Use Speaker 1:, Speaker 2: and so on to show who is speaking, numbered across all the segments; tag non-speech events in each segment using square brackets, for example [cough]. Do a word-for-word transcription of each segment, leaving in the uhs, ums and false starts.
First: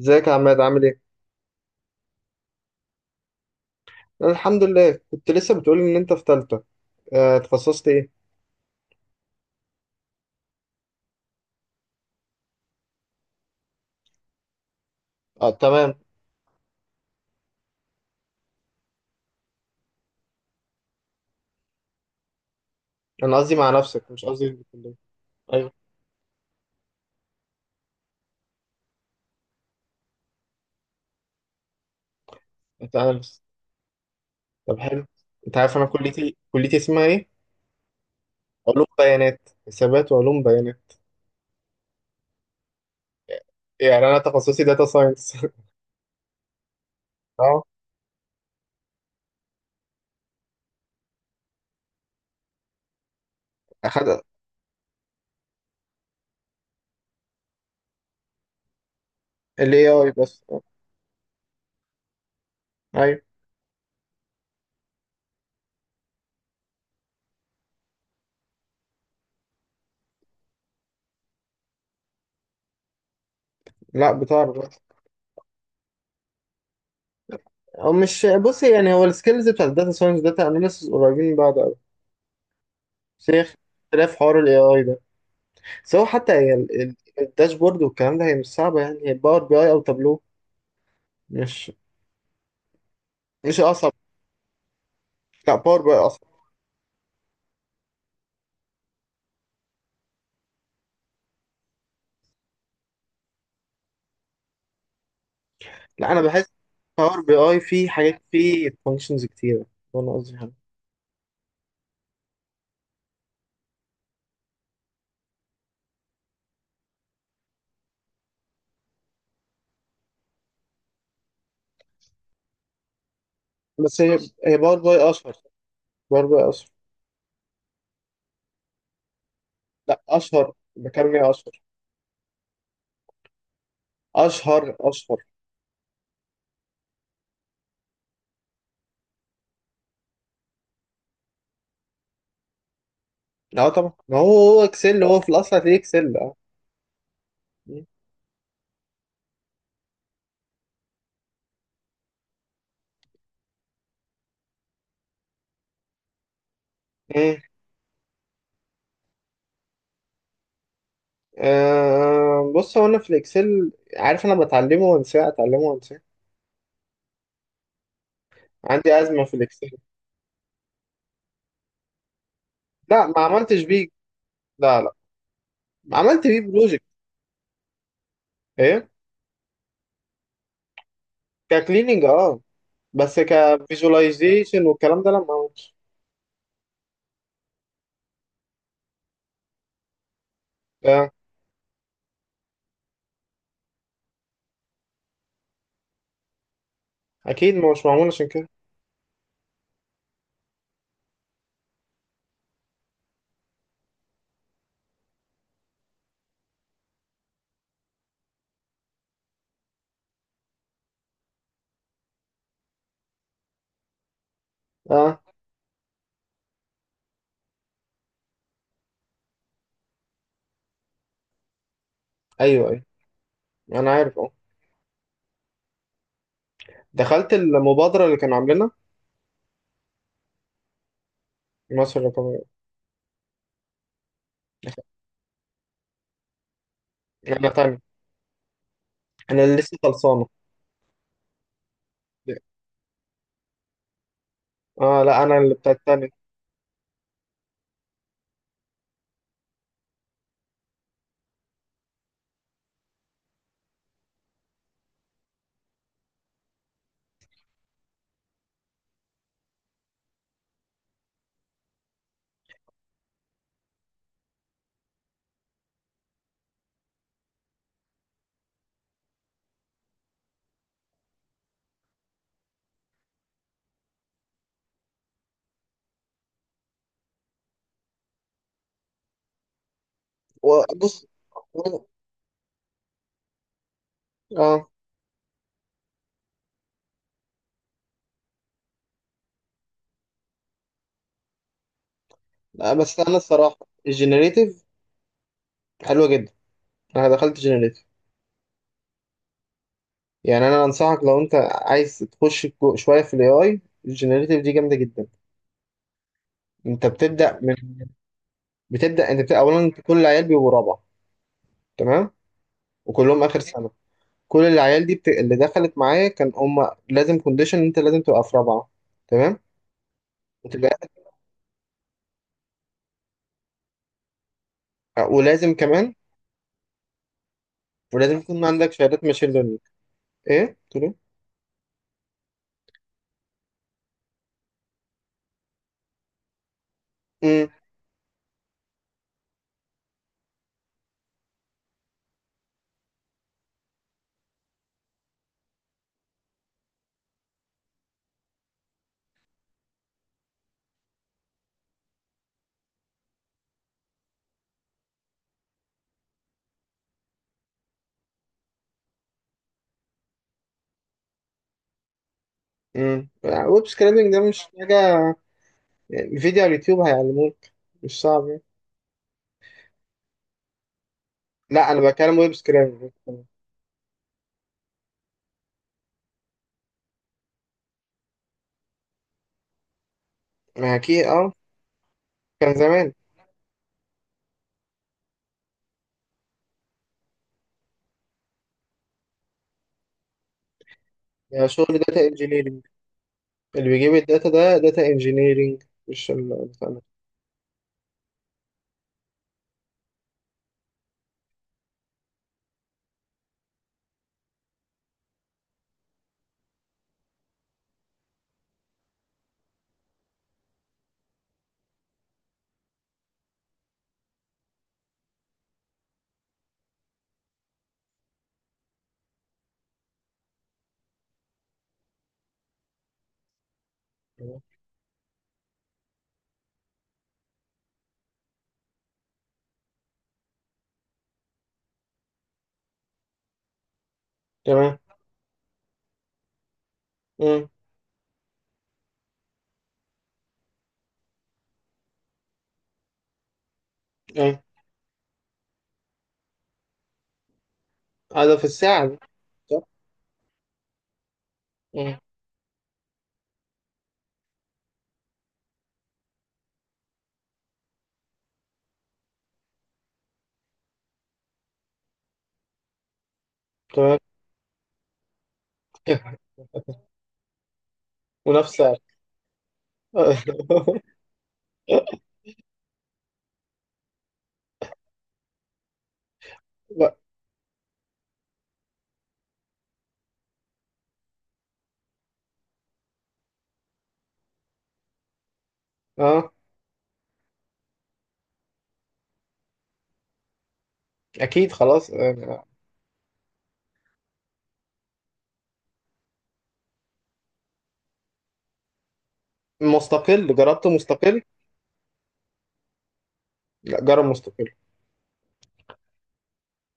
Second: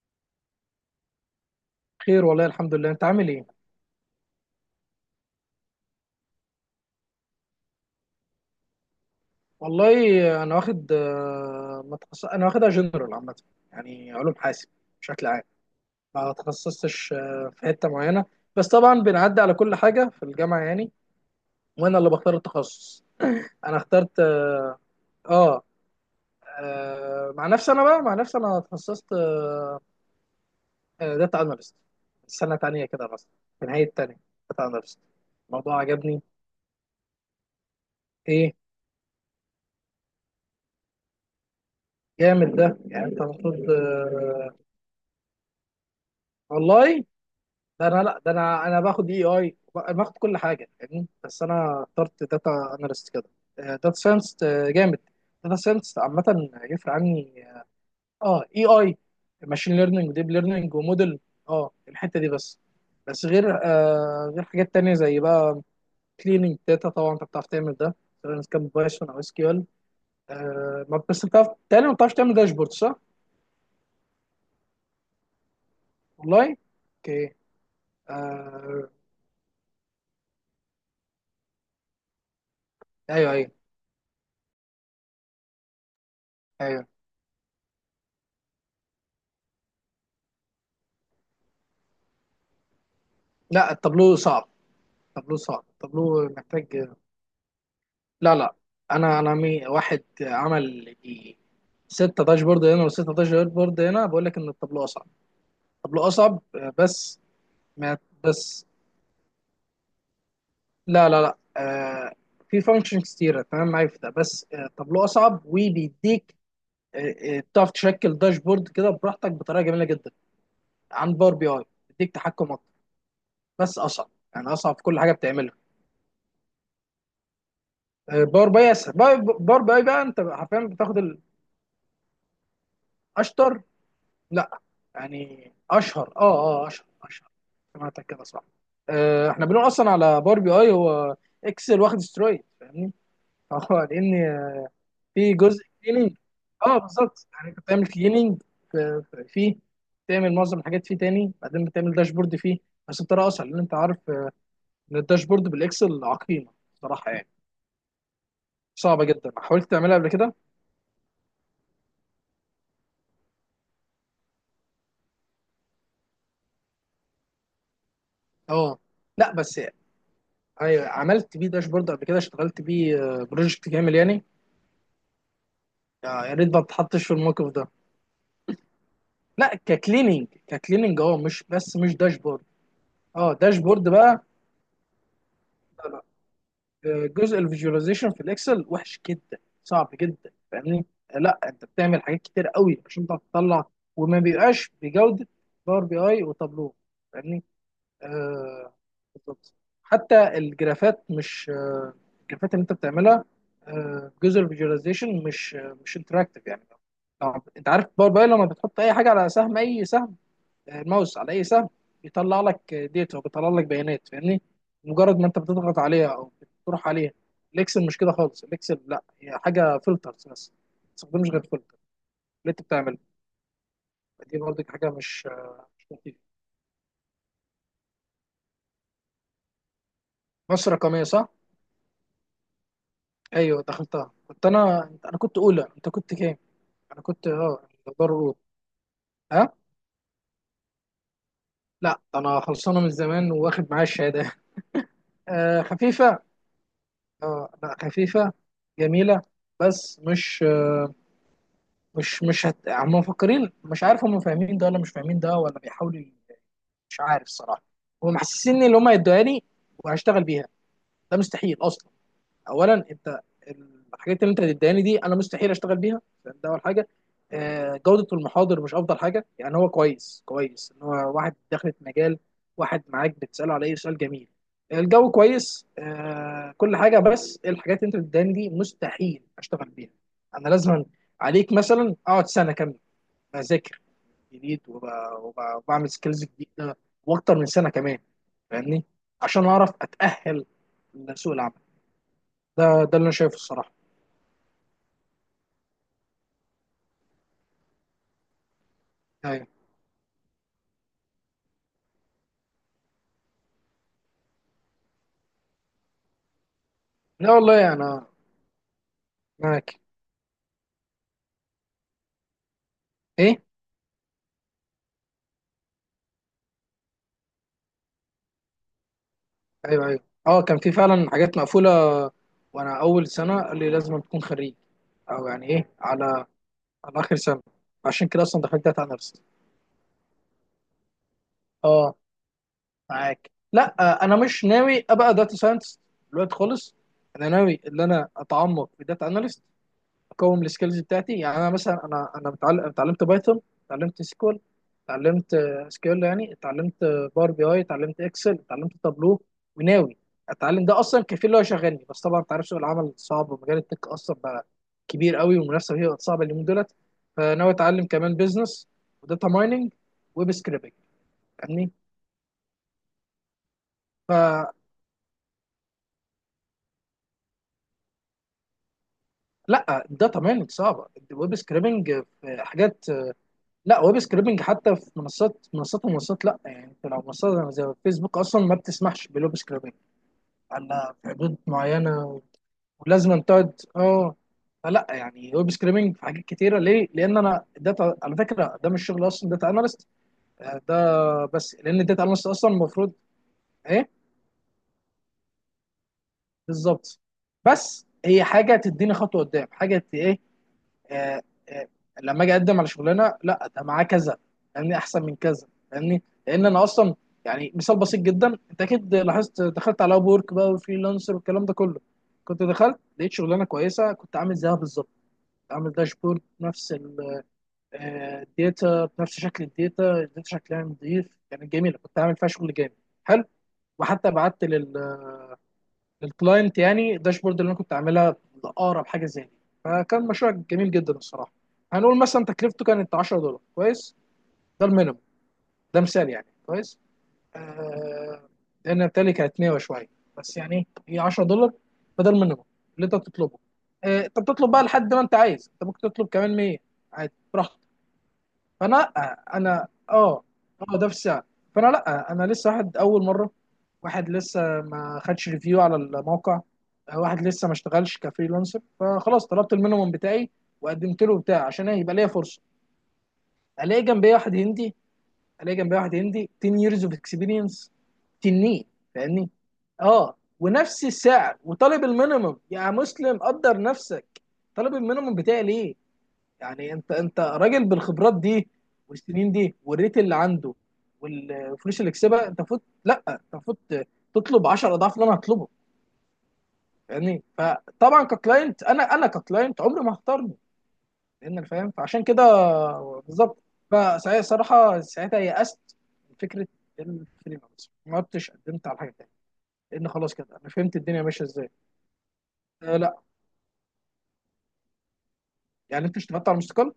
Speaker 1: ازيك يا عماد، عامل ايه؟
Speaker 2: خير، والله الحمد لله. انت عامل ايه؟
Speaker 1: أنا الحمد لله. كنت لسه بتقولي ان انت في تالتة. آه، اتخصصت ايه؟
Speaker 2: والله انا واخد آه، ما تخص... انا واخدها جنرال عامه، يعني علوم حاسب بشكل عام.
Speaker 1: اه، تمام.
Speaker 2: ما تخصصتش آه، في حته معينه، بس طبعا بنعدي على كل حاجه في الجامعه يعني، وانا اللي بختار التخصص.
Speaker 1: انا قصدي مع
Speaker 2: انا
Speaker 1: نفسك،
Speaker 2: اخترت
Speaker 1: مش قصدي في
Speaker 2: اه,
Speaker 1: الكلية.
Speaker 2: آه
Speaker 1: ايوه.
Speaker 2: آه، مع نفسي، انا بقى مع نفسي انا تخصصت داتا اناليست، سنه تانية
Speaker 1: انت
Speaker 2: كده مثلا،
Speaker 1: اناليست.
Speaker 2: في نهايه تانية. داتا
Speaker 1: طب
Speaker 2: اناليست.
Speaker 1: حلو. انت عارف
Speaker 2: الموضوع
Speaker 1: انا
Speaker 2: عجبني.
Speaker 1: كليتي كليتي اسمها ايه؟
Speaker 2: ايه؟
Speaker 1: علوم بيانات، حسابات وعلوم بيانات.
Speaker 2: جامد ده، يعني انت المفروض
Speaker 1: يعني انا
Speaker 2: آه،
Speaker 1: تخصصي داتا ساينس. [laughs]
Speaker 2: والله
Speaker 1: اه،
Speaker 2: ده انا لا ده انا انا باخد اي اي باخد كل حاجه يعني، بس انا اخترت داتا اناليست كده. داتا
Speaker 1: اخد
Speaker 2: ساينس جامد. داتا ساينس عامه يفرق عني. اه، اي اي
Speaker 1: ال
Speaker 2: ماشين ليرنينج
Speaker 1: ايه آي
Speaker 2: وديب
Speaker 1: بس آه،
Speaker 2: ليرنينج وموديل. اه، الحته دي بس.
Speaker 1: ايوه.
Speaker 2: بس غير آه غير حاجات تانية زي بقى كليننج داتا. طبعا انت بتعرف تعمل ده، سواء كان بايثون او اس كيو ال. آه ما بس بتعرف، تاني ما بتعرفش تعمل داشبورد، صح؟
Speaker 1: لا، بتعرف.
Speaker 2: والله. اوكي.
Speaker 1: او مش، بص
Speaker 2: آه.
Speaker 1: يعني هو السكيلز بتاع الداتا ساينس داتا اناليسيس قريبين من بعض قوي. بس
Speaker 2: ايوه،
Speaker 1: هي
Speaker 2: ايوه.
Speaker 1: اختلاف حوار ال ايه آي ده، سواء حتى هي ال-
Speaker 2: ايوه.
Speaker 1: ال- الداشبورد والكلام ده، هي مش صعبة. يعني هي باور بي اي او تابلو، مش مش
Speaker 2: لا،
Speaker 1: اصعب.
Speaker 2: التابلو صعب. طابلوه
Speaker 1: لا،
Speaker 2: صعب،
Speaker 1: باور بي اي اصعب.
Speaker 2: طابلوه محتاج. لا لا. انا انا مي... واحد عمل دي ستة داشبورد هنا وستة داشبورد هنا، بقول لك ان الطابلوه اصعب. الطابلوه
Speaker 1: لا، انا
Speaker 2: اصعب،
Speaker 1: بحس
Speaker 2: آه،
Speaker 1: باور
Speaker 2: بس.
Speaker 1: بي اي فيه
Speaker 2: ما
Speaker 1: حاجات،
Speaker 2: بس.
Speaker 1: فيه فانكشنز كتيرة. ده انا قصدي يعني.
Speaker 2: لا لا لا آه، في فانكشن كتيرة، تمام، معايا في ده، بس آه، الطابلوه اصعب وبيديك آه، آه، بتعرف تشكل داشبورد كده براحتك بطريقه جميله جدا عن باور بي اي. بيديك تحكم اكتر، بس
Speaker 1: بس
Speaker 2: اصعب،
Speaker 1: هي
Speaker 2: يعني
Speaker 1: هي
Speaker 2: اصعب
Speaker 1: باور
Speaker 2: في
Speaker 1: بي
Speaker 2: كل
Speaker 1: اي
Speaker 2: حاجه
Speaker 1: اشهر.
Speaker 2: بتعملها.
Speaker 1: باور بي اي اشهر.
Speaker 2: آه، باور بي اسهل. باور باور بي اي
Speaker 1: لا،
Speaker 2: بقى انت
Speaker 1: اشهر.
Speaker 2: حرفيا بتاخد
Speaker 1: بكلم ايه؟ اشهر
Speaker 2: الاشطر. لا،
Speaker 1: اشهر اشهر.
Speaker 2: يعني اشهر. اه اه، اشهر اشهر. سمعتك كده صح. آه احنا بنقول اصلا على باور بي اي هو اكسل واخد سترويد، فاهمني؟ [laughs]
Speaker 1: لا
Speaker 2: فهو
Speaker 1: طبعا، ما هو
Speaker 2: لان
Speaker 1: هو اكسل، هو في
Speaker 2: في
Speaker 1: الاصل
Speaker 2: جزء
Speaker 1: هتلاقيه
Speaker 2: كليننج.
Speaker 1: اكسل. اه.
Speaker 2: اه، بالظبط، يعني انت
Speaker 1: مم.
Speaker 2: بتعمل كليننج فيه، بتعمل معظم الحاجات فيه، تاني بعدين بتعمل داشبورد فيه بس بطريقه اسهل، لان انت عارف آه، ان الداشبورد بالاكسل عقيمه صراحه، يعني صعبه جدا. حاولت تعملها قبل كده؟
Speaker 1: آه، بص هو انا في الاكسل عارف، انا بتعلمه وانساه، اتعلمه وانساه.
Speaker 2: اه،
Speaker 1: عندي ازمة
Speaker 2: لا
Speaker 1: في
Speaker 2: بس
Speaker 1: الاكسل.
Speaker 2: يعني. ايوه، عملت بيه داشبورد قبل كده، اشتغلت بيه
Speaker 1: لا، ما
Speaker 2: آه،
Speaker 1: عملتش
Speaker 2: بروجكت
Speaker 1: بيه.
Speaker 2: كامل يعني.
Speaker 1: لا، لا.
Speaker 2: يا
Speaker 1: عملت
Speaker 2: يا
Speaker 1: بيه
Speaker 2: ريت ما
Speaker 1: بروجكت.
Speaker 2: تتحطش في الموقف ده.
Speaker 1: ايه؟
Speaker 2: لا، ككليننج، ككليننج اه، مش بس مش
Speaker 1: ككليننج اه.
Speaker 2: داشبورد.
Speaker 1: بس
Speaker 2: اه، داشبورد بقى.
Speaker 1: كفيجواليزيشن والكلام ده لا، ما عملتش.
Speaker 2: لا لا، آه، جزء الفيجواليزيشن في الاكسل وحش جدا، صعب جدا، فاهمني؟
Speaker 1: آه.
Speaker 2: آه، لا، انت بتعمل حاجات كتير قوي عشان تعرف تطلع، وما بيبقاش بجوده باور بي اي وتابلو، فاهمني؟
Speaker 1: اكيد مش معمول عشان كده.
Speaker 2: آه بالظبط. حتى الجرافات مش آه الجرافات اللي انت بتعملها آه جزء الفيجواليزيشن مش آه مش انتراكتيف يعني. طب انت عارف باور بي اي لما بتحط اي حاجه على سهم، اي سهم، الماوس على اي سهم، بيطلع لك ديتا وبيطلع لك بيانات، فاهمني؟ مجرد
Speaker 1: اه.
Speaker 2: ما انت بتضغط عليها او بتروح عليها. الاكسل مش كده خالص. الاكسل لا، هي حاجه فلترز بس، ما تستخدمش غير فلتر اللي انت
Speaker 1: ايوه، ايوه.
Speaker 2: بتعمله.
Speaker 1: انا عارف اه.
Speaker 2: دي برضك حاجه مش مش لطيفه.
Speaker 1: دخلت المبادره اللي كانوا عاملينها.
Speaker 2: مصر رقميه، صح؟
Speaker 1: مصر الرقميه.
Speaker 2: ايوه، دخلتها. كنت
Speaker 1: دخلت.
Speaker 2: انا، انا كنت اولى. انت كنت كام؟ انا كنت
Speaker 1: انا
Speaker 2: اه
Speaker 1: تاني.
Speaker 2: دار اولى.
Speaker 1: انا
Speaker 2: ها؟
Speaker 1: اللي لسه خلصانه.
Speaker 2: لا، ده انا خلصانه من زمان، واخد معايا الشهاده.
Speaker 1: اه، لا
Speaker 2: [laughs]
Speaker 1: انا اللي
Speaker 2: آه،
Speaker 1: بتاع التاني.
Speaker 2: خفيفه. اه، لا، خفيفه. جميله. بس مش مش مش هت... هم مفكرين، مش عارف، هم فاهمين ده ولا مش فاهمين ده، ولا بيحاولوا ي- مش عارف الصراحه. هم محسسيني اللي هم هيدوها لي وهشتغل بيها، ده مستحيل اصلا. اولا انت، الحاجات اللي انت هتديهاني دي انا مستحيل اشتغل بيها، ده اول حاجه. آه، جوده المحاضر مش افضل حاجه يعني. هو كويس، كويس ان هو واحد دخلت مجال، واحد معاك بتساله على اي سؤال، جميل. الجو كويس، آه، كل حاجه، بس الحاجات اللي انت بتديهاني دي مستحيل اشتغل بيها. انا لازم
Speaker 1: وبص.
Speaker 2: عليك مثلا اقعد سنه كامله بذاكر
Speaker 1: اه.
Speaker 2: جديد، وب- وب- وبعمل سكيلز جديده، واكتر من سنه كمان، فاهمني؟ عشان اعرف اتاهل لسوق العمل. ده
Speaker 1: لا،
Speaker 2: ده اللي
Speaker 1: بس
Speaker 2: انا
Speaker 1: انا
Speaker 2: شايفه
Speaker 1: الصراحه
Speaker 2: الصراحه.
Speaker 1: الجنريتيف حلوه جدا. انا دخلت جنريتيف.
Speaker 2: ايوه.
Speaker 1: يعني انا انصحك، لو انت عايز تخش جو- شويه في الاي اي، الجنريتيف دي جامده جدا. انت
Speaker 2: لا
Speaker 1: بتبدا.
Speaker 2: والله انا
Speaker 1: بتبدا انت بتبقى اولا،
Speaker 2: معاك.
Speaker 1: كل العيال بيبقوا رابعه. تمام. وكلهم اخر
Speaker 2: ايه،
Speaker 1: سنه. كل العيال دي بت... اللي دخلت معايا كان هم لازم كونديشن، انت لازم تبقى في رابعه. تمام.
Speaker 2: ايوه، ايوه. اه، كان في
Speaker 1: وتبقى،
Speaker 2: فعلا حاجات مقفوله. وانا اول سنه قال لي لازم تكون خريج او يعني
Speaker 1: ولازم
Speaker 2: ايه،
Speaker 1: كمان،
Speaker 2: على على اخر سنه. عشان
Speaker 1: ولازم
Speaker 2: كده اصلا
Speaker 1: يكون
Speaker 2: دخلت
Speaker 1: عندك
Speaker 2: داتا
Speaker 1: شهادات
Speaker 2: اناليست.
Speaker 1: ماشين ليرنينج. ايه تقول ايه؟
Speaker 2: اه، معاك. لا آه، انا مش ناوي ابقى داتا ساينس دلوقتي خالص. انا
Speaker 1: امم
Speaker 2: ناوي ان انا اتعمق في داتا اناليست، اقوم السكيلز بتاعتي. يعني انا مثلا، انا انا متعلم، اتعلمت بايثون، اتعلمت سيكوال، اتعلمت سكيول يعني، اتعلمت باور بي اي، اتعلمت اكسل، اتعلمت تابلو، وناوي اتعلم. ده اصلا كفيل اللي هو يشغلني. بس طبعا انت عارف سوق العمل صعب، ومجال التك اصلا بقى كبير قوي، والمنافسه فيه بقت صعبه اليومين دولت. فناوي اتعلم كمان بزنس، وداتا مايننج، ويب سكريبنج، فاهمني؟
Speaker 1: امم ويب سكريبنج ده مش
Speaker 2: فلا،
Speaker 1: حاجه، يعني فيديو على اليوتيوب هيعلموك. مش صعب يعني.
Speaker 2: الداتا مايننج صعبه. الويب
Speaker 1: لا، انا
Speaker 2: سكريبنج
Speaker 1: بتكلم ويب
Speaker 2: حاجات،
Speaker 1: سكريبنج.
Speaker 2: لا، ويب سكريبنج حتى في منصات، منصات ومنصات، لا، يعني انت لو منصات زي فيسبوك اصلا ما بتسمحش بالويب سكريبنج
Speaker 1: ما
Speaker 2: الا
Speaker 1: اكيد
Speaker 2: في
Speaker 1: اه،
Speaker 2: حدود معينه،
Speaker 1: كان زمان.
Speaker 2: ولازم أن تقعد اه فلا يعني ويب سكريبنج في حاجات كتيره. ليه؟ لان انا داتا، على فكره ده مش شغل اصلا داتا اناليست ده،
Speaker 1: يعني
Speaker 2: بس
Speaker 1: شغل
Speaker 2: لان الداتا
Speaker 1: داتا
Speaker 2: اناليست اصلا
Speaker 1: انجينيرنج،
Speaker 2: المفروض.
Speaker 1: اللي
Speaker 2: ايه،
Speaker 1: بيجيب الداتا ده داتا انجينيرنج، مش ال...
Speaker 2: بالظبط. بس هي حاجه تديني خطوه قدام حاجه، آه، آه، لما اجي اقدم على شغلانه، لا، ده معاه كذا، فاهمني، احسن من كذا، فاهمني، لان انا اصلا يعني. مثال بسيط جدا: انت اكيد لاحظت، دخلت على اب وورك بقى وفريلانسر والكلام ده كله. كنت دخلت لقيت شغلانه كويسه، كنت عامل زيها بالظبط، عامل داشبورد نفس الداتا بنفس شكل الداتا. الداتا شكلها نظيف، كانت جميله، كنت عامل فيها شغل جامد، حلو. وحتى بعت الكلاينت يعني الداشبورد اللي انا كنت عاملها لاقرب حاجه زي دي. فكان مشروع جميل جدا الصراحه. هنقول مثلا تكلفته كانت عشرة دولار، كويس. ده
Speaker 1: تمام.
Speaker 2: المينيمم. ده مثال يعني، كويس.
Speaker 1: إمم.
Speaker 2: آه، لان بالتالي كانت مية وشويه، بس يعني هي عشرة دولار. فده المينيمم اللي انت بتطلبه. آه، انت
Speaker 1: اه،
Speaker 2: بتطلب بقى لحد ما انت عايز، انت ممكن تطلب كمان مئة عادي، براحتك.
Speaker 1: هذا في
Speaker 2: فانا
Speaker 1: الساعة دي،
Speaker 2: لا،
Speaker 1: صح؟
Speaker 2: انا اه اه، ده في الساعه. فانا
Speaker 1: مم.
Speaker 2: لا، انا لسه واحد اول مره، واحد لسه ما خدش ريفيو على الموقع، واحد لسه ما اشتغلش كفريلانسر، فخلاص طلبت المينيموم بتاعي وقدمت له بتاع عشان يبقى ليا فرصه. الاقي
Speaker 1: تمام.
Speaker 2: جنبي واحد هندي، الاقي جنبي واحد
Speaker 1: [laughs]
Speaker 2: هندي ten years of experience، تنين،
Speaker 1: منافسة.
Speaker 2: فاهمني؟ اه، ونفس السعر، وطالب
Speaker 1: [laughs]
Speaker 2: المينيموم. يا مسلم، قدر نفسك. طالب المينيموم بتاعي ليه؟ يعني انت
Speaker 1: لا.
Speaker 2: انت راجل بالخبرات دي والسنين دي والريت اللي عنده والفلوس اللي كسبها. انت المفروض، لا، انت المفروض تطلب 10 اضعاف اللي انا هطلبه،
Speaker 1: اه،
Speaker 2: يعني. فطبعا ككلاينت، انا انا ككلاينت، عمري ما هختارني، لان انا
Speaker 1: اكيد.
Speaker 2: فاهم.
Speaker 1: خلاص
Speaker 2: فعشان كده،
Speaker 1: آه،
Speaker 2: بالظبط. فساعتها صراحه، ساعتها يأست من فكره الفريلانس، ما عدتش قدمت على حاجه تانيه، لان خلاص كده
Speaker 1: مستقل.
Speaker 2: انا
Speaker 1: جربت
Speaker 2: فهمت الدنيا
Speaker 1: مستقل.
Speaker 2: ماشيه ازاي. أه، لا،
Speaker 1: لا، جرب مستقل.
Speaker 2: يعني انت اشتغلت على المستقل.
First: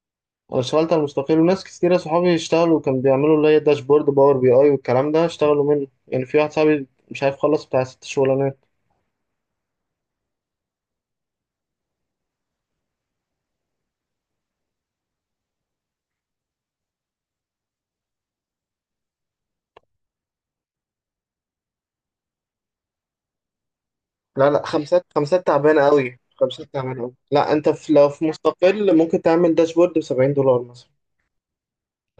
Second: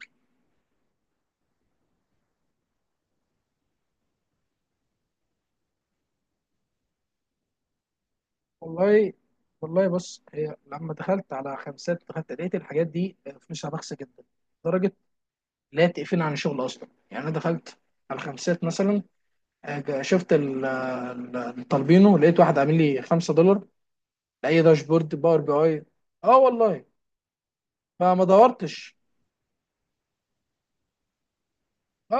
Speaker 1: انا اشتغلت على مستقل، وناس كتيرة صحابي اشتغلوا، كان بيعملوا اللي هي داشبورد باور بي اي والكلام ده، اشتغلوا منه يعني. في واحد صاحبي مش عارف، خلص بتاع ست شغلانات.
Speaker 2: والله. والله بص، هي لما دخلت على خمسات، دخلت لقيت الحاجات دي فلوسها بخسة جدا لدرجة لا تقفلني عن الشغل أصلا. يعني أنا دخلت على خمسات مثلا، آه، شفت ال- ال- الطالبينو، لقيت واحد عامل لي خمسة دولار
Speaker 1: لا،
Speaker 2: لأي
Speaker 1: لا، خمسات.
Speaker 2: داشبورد باور
Speaker 1: خمسات
Speaker 2: بي
Speaker 1: تعبانة
Speaker 2: أي.
Speaker 1: قوي.
Speaker 2: أه
Speaker 1: خمسات
Speaker 2: والله.
Speaker 1: تعبانة قوي. لا، انت في، لو
Speaker 2: فما
Speaker 1: في مستقل،
Speaker 2: دورتش.
Speaker 1: ممكن تعمل داشبورد ب سبعين دولار مثلا،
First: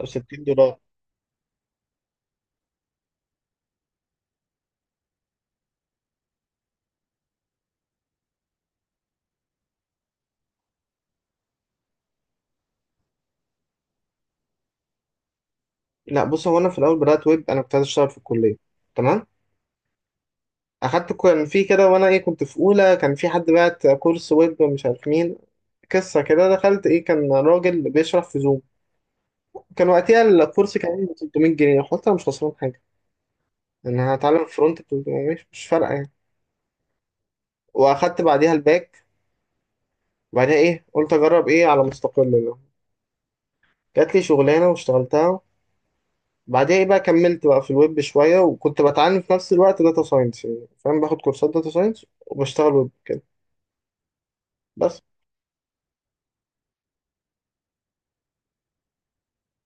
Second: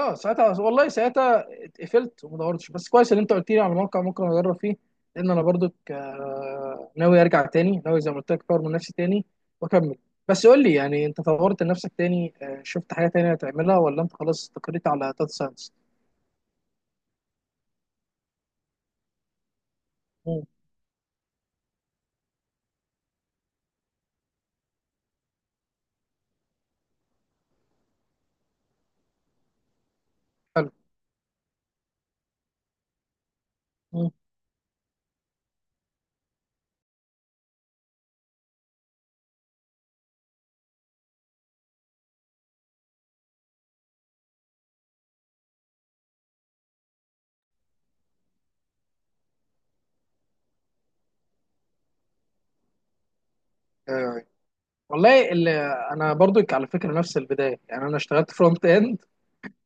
Speaker 1: او 60
Speaker 2: ساعتها،
Speaker 1: دولار
Speaker 2: والله ساعتها اتقفلت وما دورتش. بس كويس ان انت قلت لي على موقع ممكن اجرب فيه، لان انا برضو ناوي ارجع تاني، ناوي زي ما قلت لك اطور من نفسي تاني واكمل. بس قول لي يعني انت طورت من نفسك تاني، آه، شفت حاجه تانية تعملها ولا انت خلاص استقريت على داتا ساينس؟
Speaker 1: لا بص، هو انا في الاول بدات ويب. انا كنت عايز اشتغل في الكليه. تمام.
Speaker 2: مم.
Speaker 1: اخدت كان في كده، وانا ايه، كنت في اولى، كان في حد بعت كورس ويب مش عارف مين. قصه كده، دخلت. ايه، كان راجل بيشرح في زوم. كان وقتها
Speaker 2: حلو.
Speaker 1: الكورس كان ب ثلاثمائة جنيه، قلت انا مش خسران حاجه.
Speaker 2: مم.
Speaker 1: انا هتعلم فرونت ب ثلاثمية، مش مش فارقه يعني. واخدت بعديها الباك. وبعدها ايه، قلت اجرب ايه على مستقل بقى. جات لي شغلانه واشتغلتها. بعدها ايه بقى، كملت بقى في الويب شويه، وكنت بتعلم في نفس الوقت داتا ساينس، يعني فاهم باخد كورسات داتا ساينس وبشتغل ويب
Speaker 2: آه،
Speaker 1: بس.
Speaker 2: والله اللي انا برضو، على فكره، نفس البدايه، يعني انا اشتغلت فرونت اند،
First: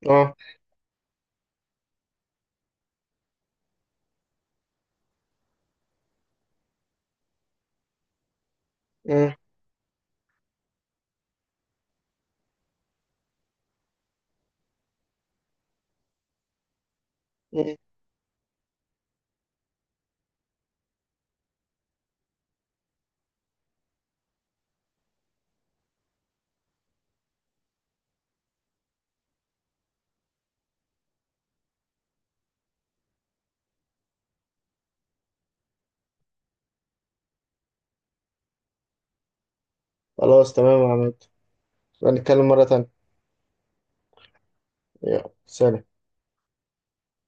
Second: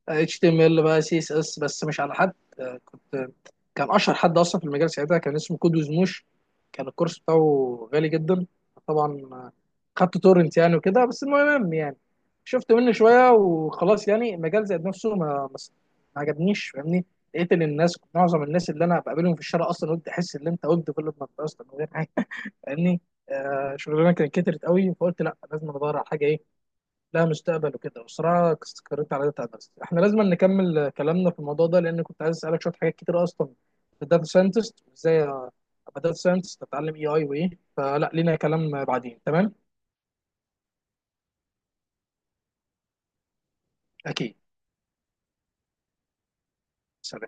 Speaker 1: اه.
Speaker 2: اتش تي ام ال بقى، سي اس اس، بس مش على حد. آه، كنت كان اشهر حد اصلا في المجال ساعتها كان اسمه كود وزموش، كان الكورس بتاعه غالي جدا طبعا.
Speaker 1: مم.
Speaker 2: آه، خدت تورنت يعني وكده. بس المهم يعني شفت منه شويه وخلاص، يعني المجال زاد نفسه، ما ما ما عجبنيش، فاهمني؟ لقيت ان
Speaker 1: مم.
Speaker 2: الناس، معظم الناس اللي انا بقابلهم في الشارع اصلا، قلت احس ان انت ويب ديفلوبمنت اصلا من غير حاجه، فاهمني؟ آه شغلانه كانت كترت قوي، فقلت لا، لازم ادور على حاجه ايه، لا، مستقبل وكده. بصراحة استقريت على داتا اناليست. احنا لازم نكمل كلامنا في الموضوع ده، لان كنت عايز اسألك شوية حاجات كتير اصلا في الداتا ساينتست، وازاي ابقى داتا ساينتست، اتعلم اي اي وايه. فلا، لينا كلام بعدين، تمام؟
Speaker 1: خلاص تمام يا عماد، نتكلم مرة تانية.
Speaker 2: اكيد.
Speaker 1: يلا، سلام.
Speaker 2: سلام.